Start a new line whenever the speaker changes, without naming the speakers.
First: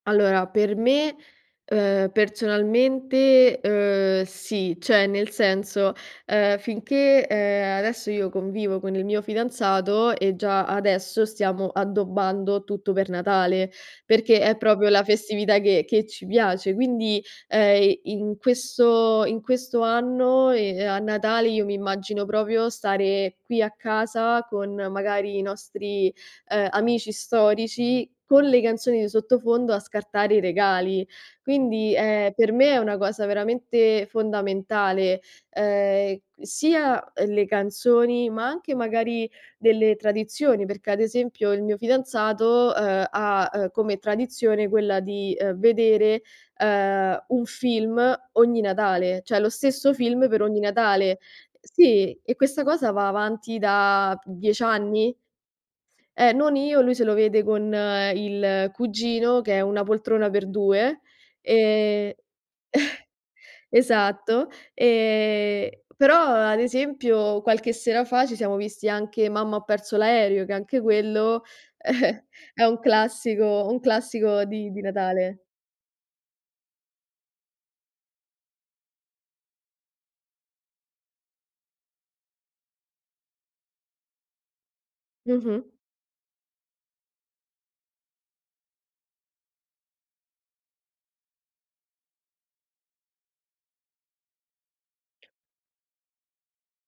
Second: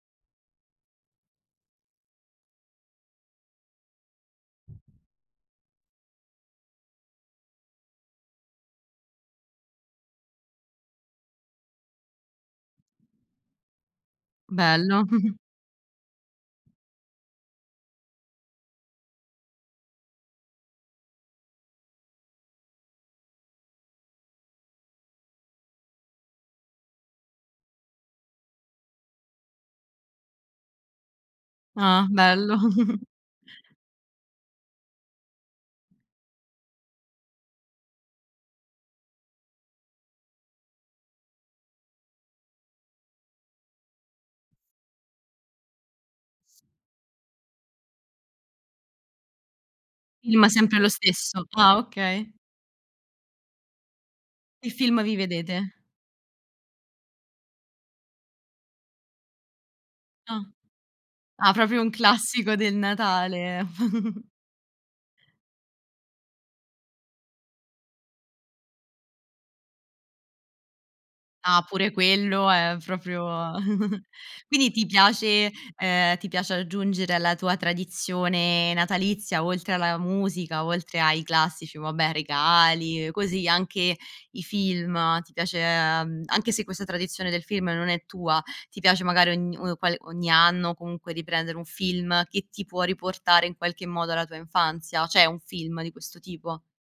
Allora, per me, ehm, personalmente, uhm, sì, cioè nel senso, uhm, finché, ehm, adesso io convivo con il mio fidanzato e già adesso stiamo addobbando tutto per Natale, perché è proprio la
Bello.
festività che che ci piace. Quindi, ehm, i in questo in questo anno, e a Natale, io mi immagino proprio stare qui a casa con magari i nostri, ehm, amici storici, con le canzoni di sottofondo a scartare i regali. Quindi,
Ah
ehm, per
bello.
me, è una cosa veramente fondamentale, ehm, sia, ehm, le canzoni, ma anche magari delle tradizioni, perché ad esempio il mio fidanzato, uhm, ha, ehm, come tradizione quella di, ehm, vedere, ehm, un film ogni Natale, cioè lo stesso film
I
per
ma
ogni
sempre lo
Natale.
stesso. Ah
Sì,
okay.
e questa cosa va avanti da 10
Che film
anni?
vi vedete?
Eh, non io, lui se lo vede con il cugino che è "Una poltrona
Ah.
per due",
Ah proprio un
ehm
classico del Natale.
esatto. Ehm, però, ad esempio, qualche sera fa ci siamo visti anche "Mamma ho perso l'aereo", che anche quello
Ah pure quello
è
è
un
proprio
classico un classico
quindi
di di
ti
Natale.
piace, ehm, ti piace aggiungere alla tua tradizione natalizia, oltre alla musica, oltre ai classici vabbè, regali, così, anche i film, ti piace,
Mh-mh.
mhmm, anche se questa tradizione del film non è tua, ti piace magari ogn uhm, qual ogni anno comunque riprendere un film che ti può riportare in qualche modo alla tua infanzia? C'è un film di questo tipo?